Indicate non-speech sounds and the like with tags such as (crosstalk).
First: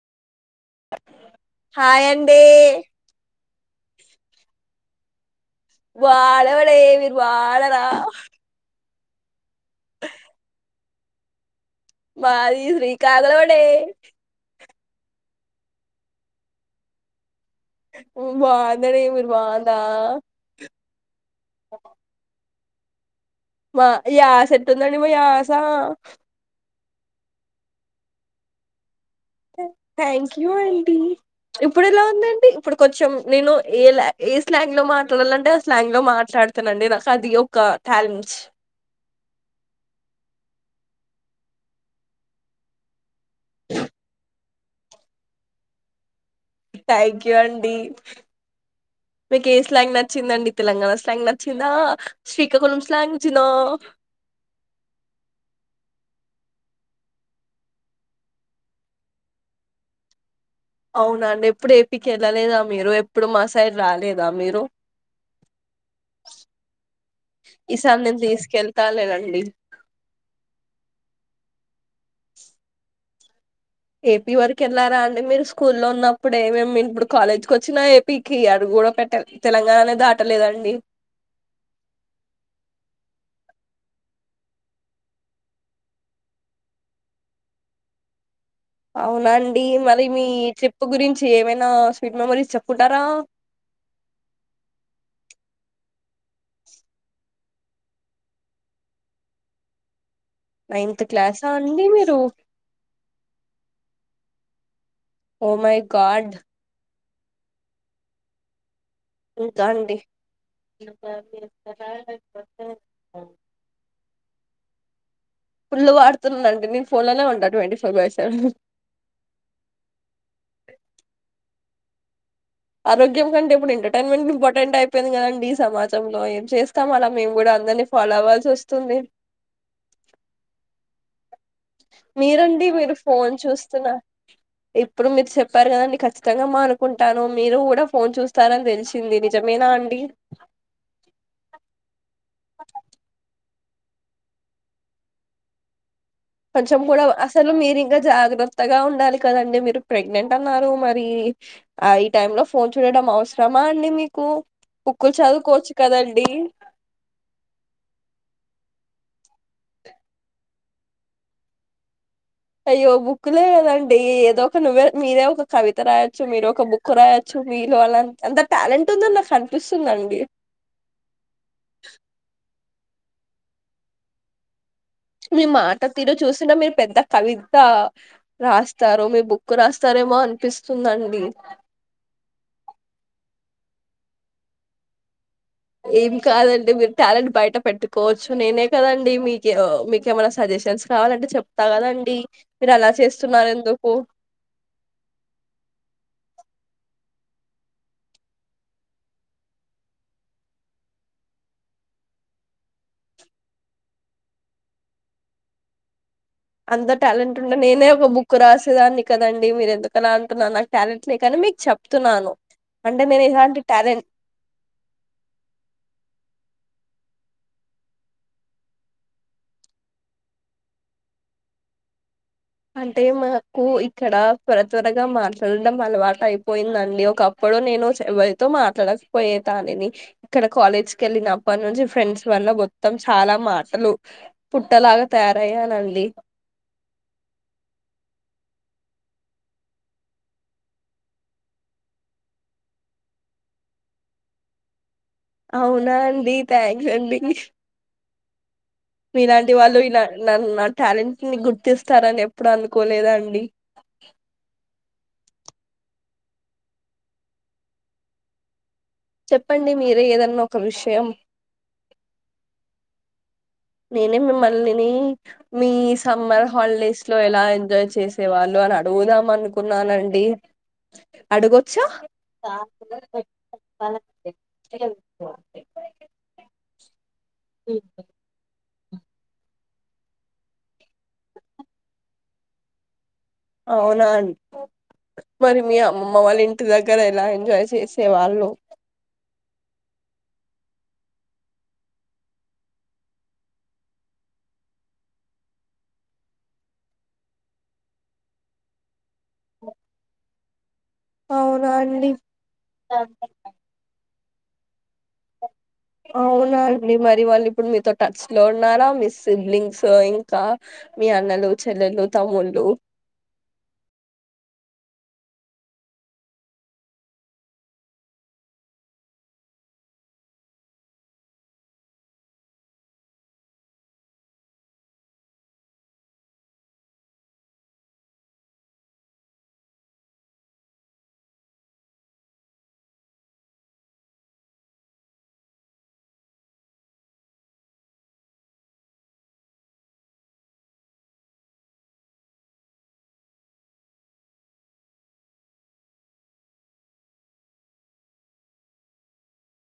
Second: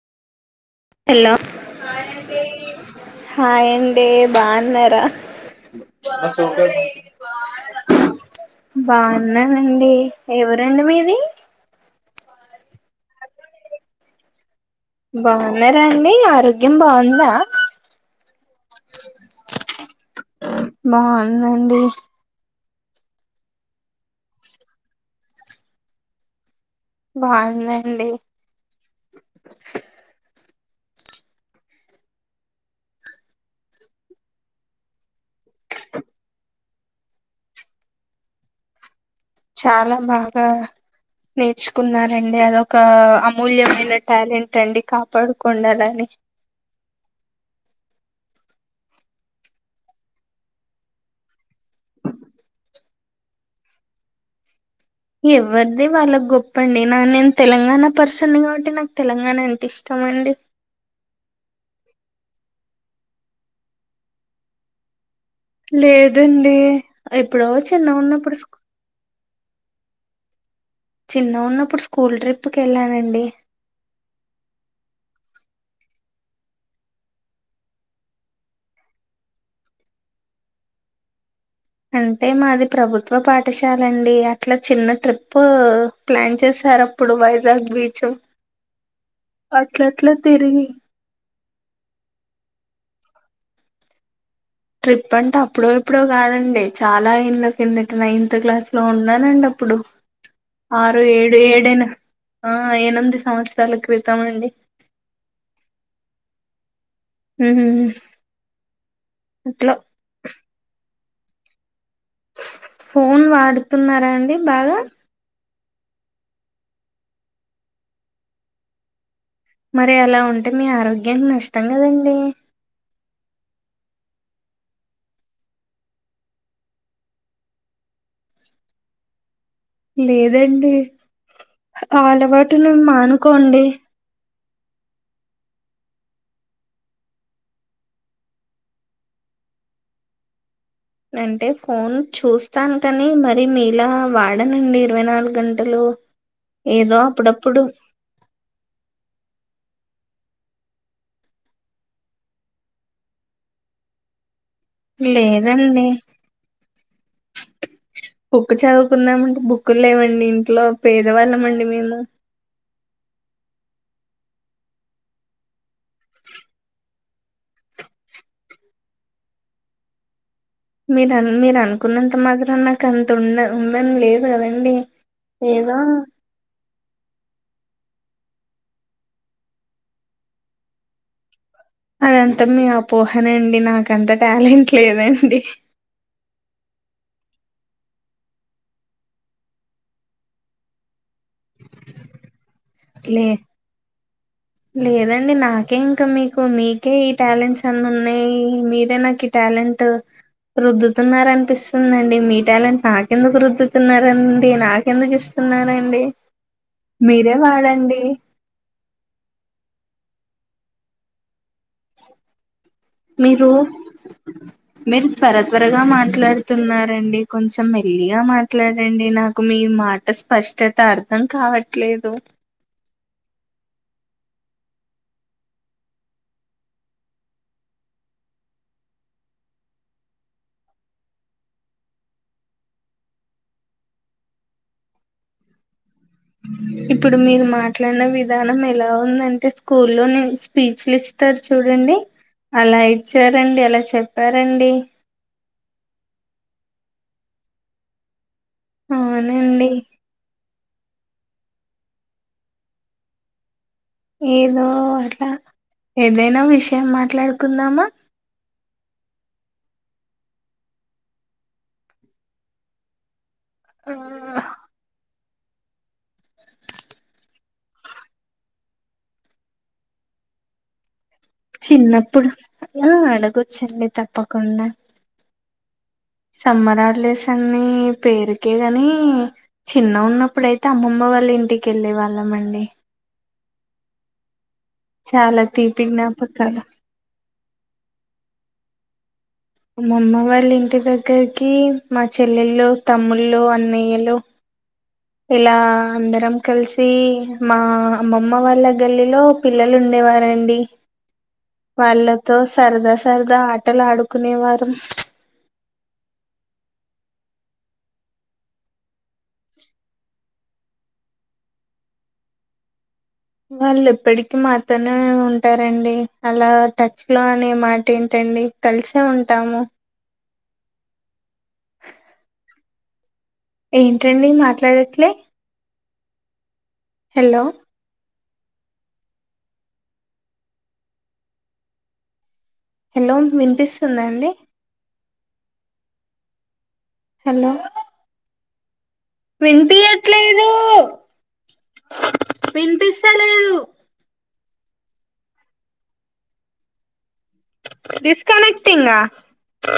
Hello hi అండి hi అండి బాగున్నారా రా వాళవలే విర్ వాళరా బాగున్నానండీ ఎవురండి మీది మాది శ్రీకాకుళమండీ బాగున్నారండి ఆరోగ్యం బాగుందా బాగుందండి మీరు బాగుందా బాగున్ దండి మా యాస ఎట్ంద అండి మా యాస బాగుందండి థ్యాంక్ యూ అంటడి ఇప్పుడు ఎలా ఉందండి ఇప్పుడు కొంచెం నేను ఏ ఏ స్లాంగ్ లో మాట్లాడాలంటే ఆ స్లాంగ్ లో మాట్లాడుతానండి నాకు అది ఒక టాలెంట్ చాలా బాగా నేర్చుకున్నారండి అదొక ఆమ్ మూల్యమైన ట్యాలెంట్ ట్టండి కాపాడుకోండి అలానే థ్యాంక్ యూ అండి మీకు ఏ స్లాంగ్ నచ్చిందండి తెలంగాణ స్లాంగ్ నచ్చిందా శ్రీకాకుళం స్లాంగ్ చిధా ఎవరిది వాళ్ళకు గొప్పండి. నా నేను తెలంగాణ పర్సన్ కాబట్టి నాకు తెలంగాణ అంటే ఇష్టమండి. అవునా అండి. ఎప్పుడు ఏపీ కి వెళ్ళలేదా మీరు ఎప్పుడు మా సైడ్ రాలేదా మీరు. లేదండి. ఎప్పుడో ఈసారి నేను చిన్నగున్నప్పుడు స్కూల్ తీసుకెళ్తాలేనండి చిన్నగున్నప్పుడు స్కూల్ ట్రిప్కి వెళ్ళానండి. ఏ. పీ వరకు వెళ్ళారా అండి మీరు స్కూ లో ఉన్నప్పుడే. మేము ఇప్పుడు కాలేజ్కి వచ్చినా ఏ. పీకి అడుగు కూడా పెట్ట తెలంగాణనే దాటలేదండి. అంటే మాది ప్రభుత్వ పాఠశాల అండి అట్లా చిన్న ట్రిప్పు ప్లాన్ చేసారు. అప్పుడు వైజాగ్ బీచ్ అవునా అండి. మరి అట్లట్లా మీ తిరిగి ట్రీప్పు గురించి ఏమైనా స్వీట్ మెమరీస్ చెప్కుంటారా. ట్రిప్ అంటే అప్పుడో ఎప్పుడో కాదండి. చాలా ఏళ్ల కిందట నైన్త్ క్లాస్ లో ఉన్నానండి అప్పుడు. ఆరు, నైన్త్ ఏడు క్లాసా అండి ఏడేను మీరు ఆ ఏనంది సంవత్సర్ లా క్రితామండి. ఓ మై గాడ్ ఉహ్మ్ ఇంకా అండి. (inaudible) ఫోన్ వాడుతున్నారా అండి. బాగా ఫుల్లు వాడుతున్నానుండి. నేను ఫోన్ లోనే ఉంట ట్వంటీ ఫోర్ బై సెవెన్ మరి అలా ఉంటే మీ ఆరోగ్యానికి నష్టం కదండి. ఆరోగ్యం కంటే ఇప్పుడు ఎంటర్టైన్మెంట్ ఇంపార్టెంట్ అయిపోయింది కదండి. ఈ సమాజంలో ఏం చేస్తాం అలా మేము కూడా అందరినీ ఫాలో అవ్ల్సి వస్తుంది. లేదండి. మీరండి అలవాటుని మీరు ఫోన్ మానుకోండి. చూస్తున్న ఇప్పుడు మీరు చెప్పారు కదండి. ఖచ్చితంగా మా అనుకుంటాను మీరు కూడా ఫోన్ చూస్తారని తెలిసింది నిజమేనా అండి. అంటే ఫోన్ చూస్తాను కానీ మరి మీలా వాడనండి. ఇరవై నాలుగు గంటలు కొంచెం ఏదో కూడా అసలు అప్పుడప్పుడు మీరి ఇంకా జాగ్రత్తగా ఉండాలి కదండి. మీరు ప్రెగ్నెంట్ అన్నారు. మరి ఆ ఈ టైమ్ లో ఫోన్ చూడడం అవసరమా అండి. మీకు బుక్కులు చదువుకోవచ్చు లేదండి కదండి. బుక్ చదువుకుందామ అంటే బుక్కుల్ లేవండి. ఇంట్లో పేదవాళ్ళంమండి మేము అయ్యో బుక్లే కదండి ఏదో ఒక నువ్వే మీరే ఒక కవిత రాయచ్చు, మీర ఒక బుక్ రాయొచ్చు, మీలో అలా అంత టాలెంట్ ఉందని నాకు అనిపిస్తుందండి. మీరు మీరు అనుకున్నంత మాత్రన్నా నక్ అంత ఉన్న ఉండని లేదు కదండీ. మీ మాట తీరు చూస్తుంటే మీర్ పెద్ద కవిత రాస్తారు. మీ బుక్ రాస్తారేమో అనిపిస్తుందండి. అదంతా మీ ఆపోహనే అండి. నాకంత టాలెంట్ లేదండి. ఏం కాదండి. మీరు టాలెంట్ బయట పెట్టుకోవచ్చు. నేనే కదండి మీకు మీకేమైనా సజెషన్స్ కావాలంటే చెప్తా కదండి. మీరు అలా లే చేస్తున్నారు ఎందుకు లేదండి నాకే ఇంకా మీకు మీకే ఇ టాలెంట్స్ అన్ని ఉన్నాయి. మీరే నాకు ఈ టాలెంట్ రుద్దుతున్నార అనిపిస్తుందాండి. మీ టాలెంట్ నాకెందుకు రుద్దుతున్నారంండి. నాకెందుకు ఇస్తున్నారంండి. అంత టాలెంట్ ఉంటే నేనే బుక్ రా చ్చదాన్ని కదండి మీరు ఎందుకలా అంటున్నారు నాకు టాలెంట్ని కానీ మీకు చెప్తున్నాను అంటే నేను మీరు ఇలాంటి టాలెంట్ మీరు త్వర త్వరగా మాట్లాడుతున్నారు రండి కొంచెం మెల్లిగా మాట్లాడండి నాకు మీ మాట స్పష్టత అర్థం కావట్లేదు అంటే మాకు ఇక్కడ త్వర త్వరగా మాట్లాడడం అలవాట అయిపోయిందండి ఒకప్పుడు నేను ఎవరితో మాట్లాడకపోయే దానిని ఇక్కడ కాలేజ్కి వెళ్ళినప్పటి నుంచి ఫ్రెండ్స్ వల్ల మొత్తం చాలా మాటలు పుట్టలాగా తయారయ్యానండి ఇప్పుడు మీరు మాట్లాడిన విధానం ఎలా ఉందంటే స్కూల్లో నేను స్పీచ్లు ఇస్తారు చూడండి అలా ఇచ్చారండి ఎలా చెప్పారండి అవునా అండి థ్యాంక్స్ అండి మీలాంటి అవునండి వాళ్ళు ఇలా నన్ టాలెంట్ ని గుర్తిస్తారని ఎప్పుడు అనుకోలేదండి ఏదో అట్లా ఏదైనా విషయం మాట్లాడుకుందామా చెప్పండి మీరే ఏదన్నా ఒక విషయం ఆ, నేనే మిమ్మలని మీ సమ్మర్ హాలిడేస్ లో ఎలా ఎంజాయ్ చేసే వాళ్ళు అని అడుగుదాం అనుకున్నానండి అడగొచ్చా చిన్నప్పుడు ఆ అడగొచ్చండి తప్పకుండా సమ్మర్ హాలిడేస్ అతన్ని పేరుకే గాని చిన్నగా ఉన్నప్పుడైతే అమ్మమ్మ వాళ్ళ ఇంటికి వెళ్ళే వాళ్ళం అండి అవునా అన్ చాలా మరి మీ తీపి అమ్మమ్మ వాళ్ళ జ్ఞాపకాలు ఇంటి దగ్గర ఎలా ఎన్ చేసే వాళ్ళు మా అమ్మమ్మ వాళ్ళ ఇంటి దగ్గరకి మా చెల్లెళ్ళు తమ్ముళ్ళు అన్నయ్యలు ఇలా అందరం కలిసి మా అమ్మమ్మ వాళ్ళ గల్లిలో పిల్లలు ఉండేవారండి అవునా అండి వాళ్ళతో సరదా సరదా ఆటలు ఆడుక్ కొనే వారం అవునా అండి మరి వాళ్ళు ఇప్పుడు మీతో టచ్ లో ఉన్నారా మీ సిబ్లింగ్స్ ఇంకా మీ అన్నలు చెల్లెలు తమ్ముళ్ళు వాళ్ళు ఎప్పటికి మాతోనే ఉంటారండి అలా టచ్ లో అనే మాట ఏంటండి కలిసే ఉంటాము ఏంటండి మాట్లాడట్లే హలో హలో వినిపిస్తుందా అండి హలో వినిపియట్లేదు వినిపిస్తలేదు డిస్కనెక్టింగ్ ఆ